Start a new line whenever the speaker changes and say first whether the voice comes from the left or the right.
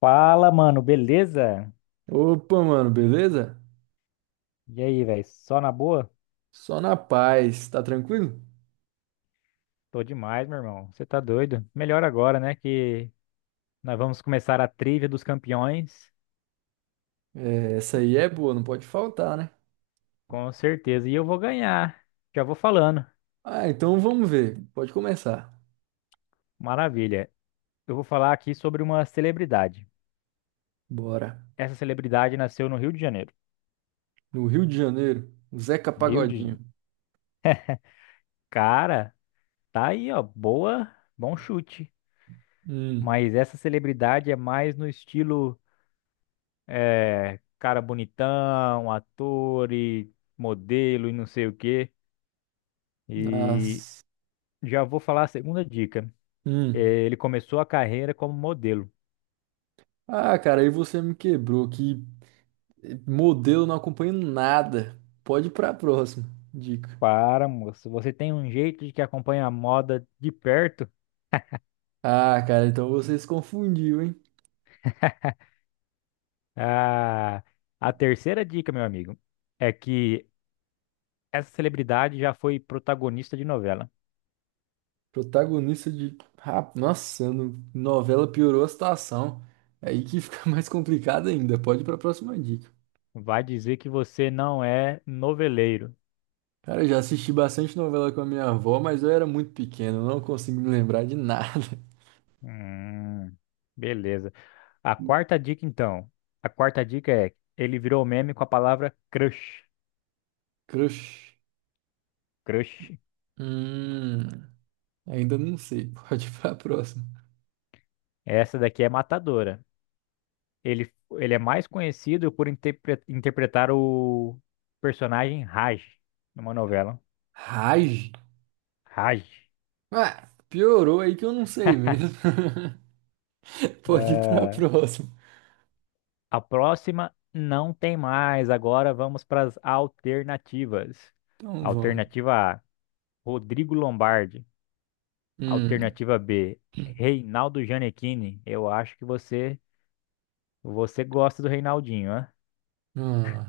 left: Fala, mano, beleza?
right: Opa, mano, beleza?
left: E aí, velho? Só na boa?
right: Só na paz, tá tranquilo?
left: Tô demais, meu irmão. Você tá doido? Melhor agora, né? Que nós vamos começar a trivia dos campeões.
right: É, essa
left: E-
right: aí é boa, não pode faltar, né?
left: Com certeza. E eu vou ganhar. Já vou falando.
right: Ah, então vamos ver. Pode começar.
left: Maravilha. Eu vou falar aqui sobre uma celebridade.
right: Bora.
left: Essa celebridade nasceu no Rio de Janeiro.
right: No Rio de Janeiro, o Zeca
left: Rio de.
right: Pagodinho.
left: Cara, tá aí, ó. Boa. Bom chute.
right: Hum,
left: Mas essa celebridade é mais no estilo. É, cara bonitão, ator e modelo e não sei o quê. E
right: Nossa.
left: já vou falar a segunda dica. É,
right: Hum.
left: ele começou a carreira como modelo.
right: Ah, cara, aí você me quebrou. Que modelo não acompanho nada. Pode ir pra próxima. Dica.
left: Para, moço, você tem um jeito de que acompanha a moda de perto.
right: Ah, cara, então você se confundiu, hein?
left: Ah, a terceira dica, meu amigo, é que essa celebridade já foi protagonista de novela.
right: Protagonista de. Ah, nossa, novela piorou a situação. É. Aí que fica mais complicado ainda. Pode ir pra próxima dica.
left: Vai dizer que você não é noveleiro.
right: Cara, eu já assisti bastante novela com a minha avó, mas eu era muito pequeno, não consigo me lembrar de nada.
left: Hum, beleza. A quarta dica, então. A quarta dica é: ele virou meme com a palavra crush.
right: Crush.
left: Crush.
right: Hum, Ainda não sei. Pode ir pra próxima.
left: Essa daqui é matadora. Ele é mais conhecido por interpretar o personagem Raj numa novela.
right: Rage.
left: Raj.
right: Ah, piorou aí que eu não sei mesmo. Pode ir pra
left: É,
right: próxima.
left: a próxima não tem mais. Agora vamos para as alternativas.
right: Então vamos.
left: Alternativa A: Rodrigo Lombardi.
right: Hum,
left: Alternativa B: Reinaldo Gianecchini. Eu acho que você Você gosta do Reinaldinho, né?
right: ah.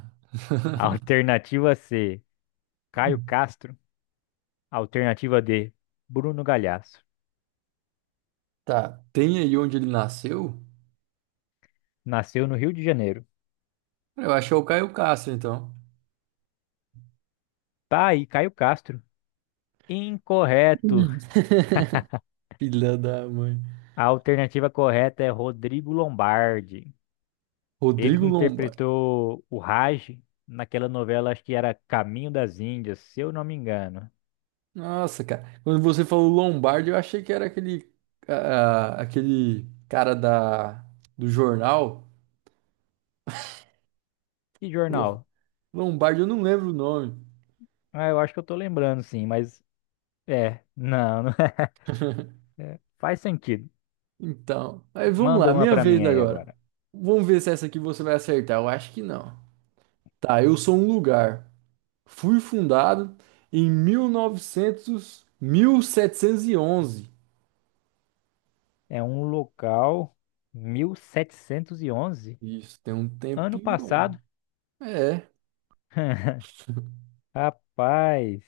left: Alternativa C, Caio
right: Hum.
left: Castro. Alternativa D, Bruno Galhaço.
right: Tá. Tem aí onde ele nasceu?
left: Nasceu no Rio de Janeiro.
right: Eu acho é o Caio Castro, então.
left: Tá aí, Caio Castro. Incorreto.
right: Hum. Filha da mãe.
left: A alternativa correta é Rodrigo Lombardi. Ele que
right: Rodrigo Lombardi.
left: interpretou o Raj naquela novela, acho que era Caminho das Índias, se eu não me engano.
right: Nossa, cara. Quando você falou Lombardi, eu achei que era aquele, ah, aquele cara da, do jornal.
left: Que
right: Lo-
left: jornal?
right: Lombardi, eu não lembro o nome.
left: Ah, eu acho que eu tô lembrando sim, mas é, não, não é. Faz sentido.
right: Então, aí vamos
left: Manda
right: lá,
left: uma
right: minha
left: pra mim
right: vez
left: aí
right: agora.
left: agora.
right: Vamos ver se essa aqui você vai acertar. Eu acho que não. Tá, eu sou um lugar. Fui fundado em mil setecentos e onze.
left: É um local 1711
right: Isso, tem um
left: ano
right: tempinho bom.
left: passado.
right: É,
left: Rapaz,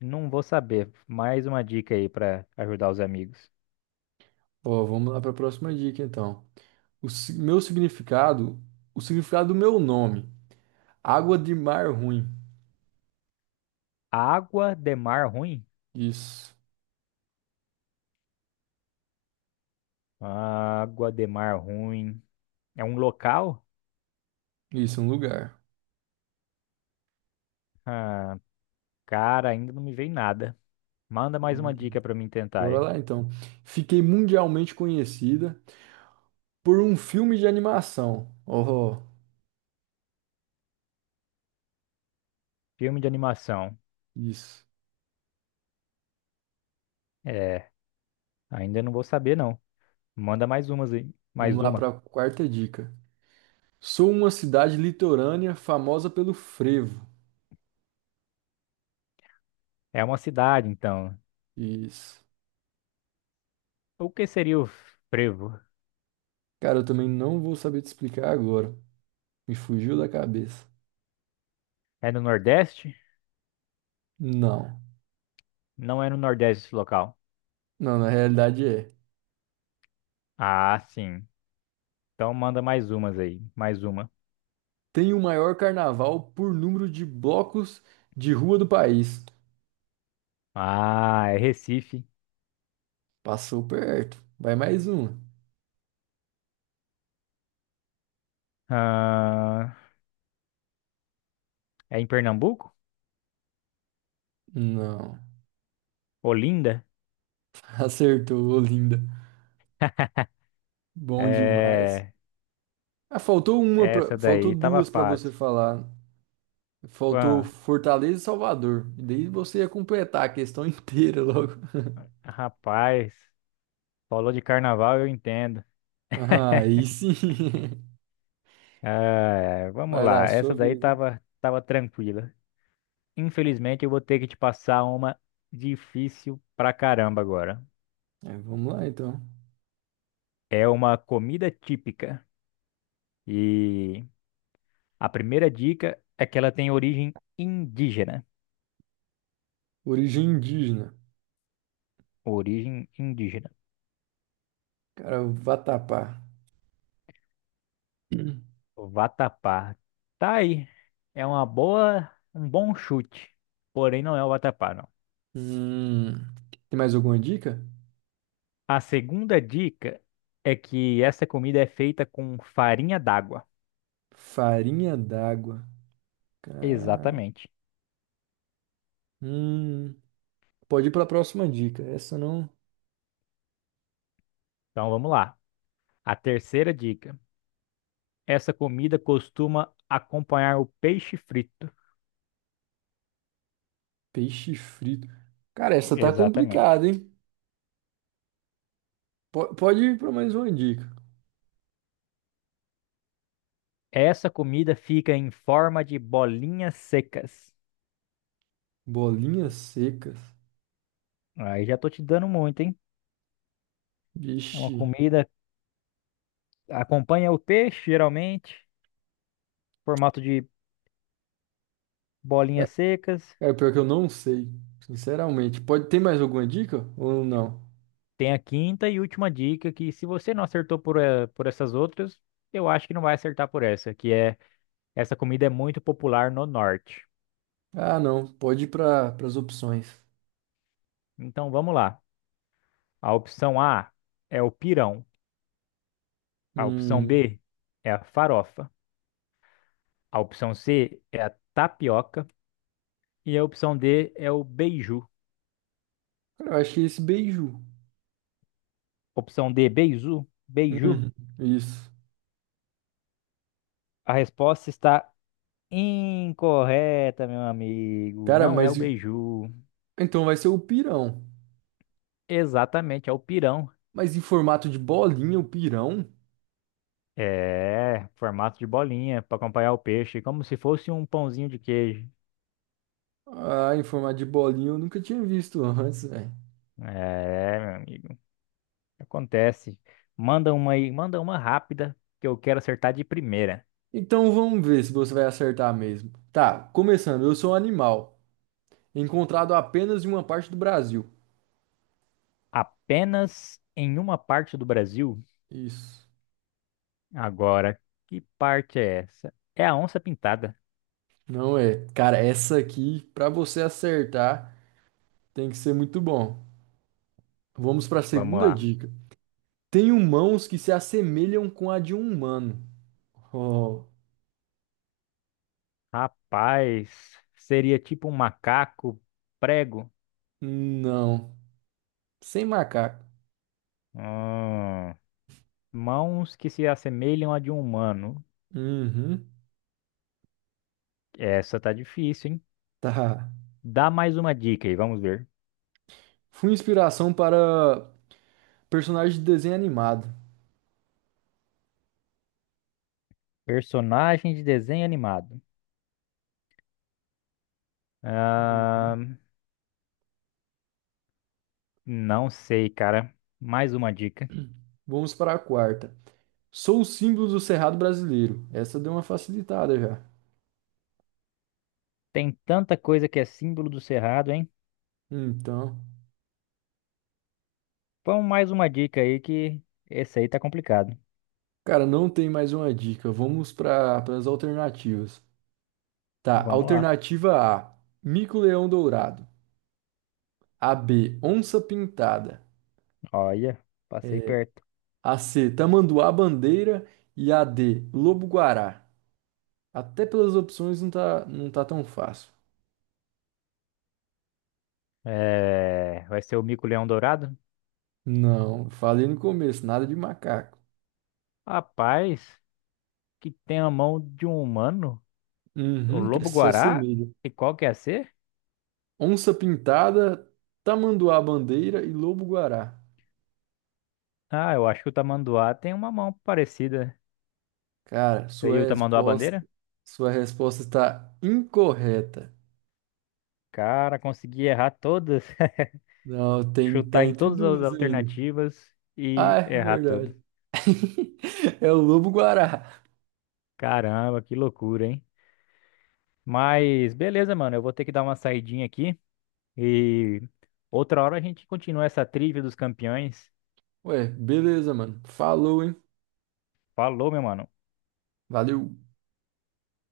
left: não vou saber. Mais uma dica aí para ajudar os amigos.
right: ó, vamos lá para a próxima dica então. O si- meu significado, o significado do meu nome, água de mar ruim.
left: Água de mar ruim?
right: Isso,
left: Água de mar ruim. É um local?
right: isso, é um lugar.
left: Ah, cara, ainda não me veio nada. Manda mais uma
right: Hum,
left: dica para mim tentar
right: Bora
left: aí.
right: lá então. Fiquei mundialmente conhecida por um filme de animação. Oh,
left: Filme de animação.
right: isso.
left: É, ainda não vou saber não. Manda mais umas aí. Mais
right: Vamos lá para
left: uma.
right: a quarta dica. Sou uma cidade litorânea famosa pelo frevo.
left: É uma cidade, então.
right: Isso.
left: O que seria o frevo?
right: Cara, eu também não vou saber te explicar agora. Me fugiu da cabeça.
left: É no Nordeste?
right: Não.
left: Não é no Nordeste esse local.
right: Não, na realidade é.
left: Ah, sim. Então manda mais umas aí. Mais uma.
right: Tem o maior carnaval por número de blocos de rua do país.
left: Ah, é Recife.
right: Passou perto. Vai mais uma.
left: Ah, é em Pernambuco?
right: Não.
left: Olinda?
right: Acertou, linda. Bom demais.
left: É.
right: Ah, faltou uma
left: Essa
right: pra... faltou
left: daí tava
right: duas para você
left: fácil.
right: falar. Faltou
left: Ah,
right: Fortaleza e Salvador. E daí você ia completar a questão inteira logo.
left: rapaz, falou de carnaval, eu entendo.
right: Ah, aí sim.
left: Ah, é, vamos
right: Vai lá,
left: lá. Essa
right: sua
left: daí
right: vez, hein?
left: tava, tava tranquila. Infelizmente, eu vou ter que te passar uma difícil pra caramba agora.
right: É, vamos lá então.
left: É uma comida típica. E a primeira dica é que ela tem origem indígena.
right: Origem indígena.
left: Origem indígena.
right: Cara, o Vatapá.
left: Vatapá. Tá aí. É uma boa, um bom chute. Porém, não é o vatapá, não.
right: Hum, Tem mais alguma dica?
left: A segunda dica é que essa comida é feita com farinha d'água.
right: Farinha d'água. Ca-
left: Exatamente.
right: Hum, Pode ir para a próxima dica. Essa não.
left: Então vamos lá. A terceira dica. Essa comida costuma acompanhar o peixe frito.
right: Peixe frito. Cara, essa tá
left: Exatamente.
right: complicada, hein? Pode ir para mais uma dica.
left: Essa comida fica em forma de bolinhas secas.
right: Bolinhas secas.
left: Aí já tô te dando muito, hein? É uma
right: Vixe.
left: comida, acompanha o peixe, geralmente, formato de
right: É,
left: bolinhas secas.
right: pior que eu não sei, sinceramente. Pode ter mais alguma dica ou não?
left: Tem a quinta e última dica, que se você não acertou por essas outras, eu acho que não vai acertar por essa, que é, essa comida é muito popular no norte.
right: Ah, não. Pode ir para as opções.
left: Então vamos lá. A opção A é o pirão. A opção
right: Hum,
left: B é a farofa. A opção C é a tapioca. E a opção D é o beiju.
right: Cara, eu achei esse beiju.
left: Opção D, beiju? Beiju?
right: Uhum, isso.
left: A resposta está Incorreta, meu amigo.
right: Cara,
left: Não é
right: mas
left: o beiju.
right: então vai ser o pirão.
left: Exatamente, é o pirão.
right: Mas em formato de bolinha, o pirão?
left: É, formato de bolinha para acompanhar o peixe, como se fosse um pãozinho de queijo.
right: Ah, em forma de bolinho, eu nunca tinha visto antes, velho.
left: É, meu amigo. Acontece. Manda uma aí, manda uma rápida que eu quero acertar de primeira.
right: Então vamos ver se você vai acertar mesmo. Tá, começando. Eu sou um animal, encontrado apenas em uma parte do Brasil.
left: Apenas em uma parte do Brasil.
right: Isso.
left: Agora, que parte é essa? É a onça pintada.
right: Não é. Cara, essa aqui, pra você acertar, tem que ser muito bom. Vamos pra
left: Vamos
right: segunda
left: lá.
right: dica. Tenho mãos que se assemelham com a de um humano. Oh,
left: Rapaz, seria tipo um macaco prego.
right: não. Sem macaco.
left: Hum. Mãos que se assemelham à de um humano.
right: Uhum.
left: Essa tá difícil, hein?
right: Tá.
left: Dá mais uma dica aí, vamos ver.
right: Fui inspiração para personagem de desenho animado.
left: Personagem de desenho animado.
right: Uhum.
left: Ah, não sei, cara. Mais uma dica.
right: Vamos para a quarta. Sou o símbolo do Cerrado brasileiro. Essa deu uma facilitada já.
left: Tem tanta coisa que é símbolo do cerrado, hein?
right: Então,
left: Vamos mais uma dica aí que esse aí tá complicado.
right: cara, não tem mais uma dica. Vamos para as alternativas. Tá,
left: Vamos lá.
right: alternativa A, mico-leão dourado. A B, onça pintada.
left: Olha, passei perto.
right: A C, tamanduá bandeira e a D, lobo-guará. Até pelas opções não tá tão fácil.
left: É, vai ser o mico-leão dourado?
right: Não, falei no começo, nada de macaco.
left: Rapaz, que tem a mão de um humano? O
right: Uhum, que se
left: lobo-guará?
right: assemelha.
left: E qual que é a C?
right: Onça pintada, tamanduá bandeira e lobo guará.
left: Ah, eu acho que o tamanduá tem uma mão parecida.
right: Cara, sua
left: Seria o tamanduá
right: resposta,
left: bandeira?
right: sua resposta está incorreta.
left: Cara, consegui errar todas.
right: Não, tem,
left: Chutar
right: tá
left: em
right: entre
left: todas as
right: duas ainda.
left: alternativas
right: Ah,
left: e
right: é
left: errar todas.
right: verdade. É o lobo guará.
left: Caramba, que loucura, hein? Mas beleza, mano. Eu vou ter que dar uma saidinha aqui e outra hora a gente continua essa trilha dos campeões.
right: Ué, beleza, mano. Falou, hein?
left: Falou, meu mano.
right: Valeu.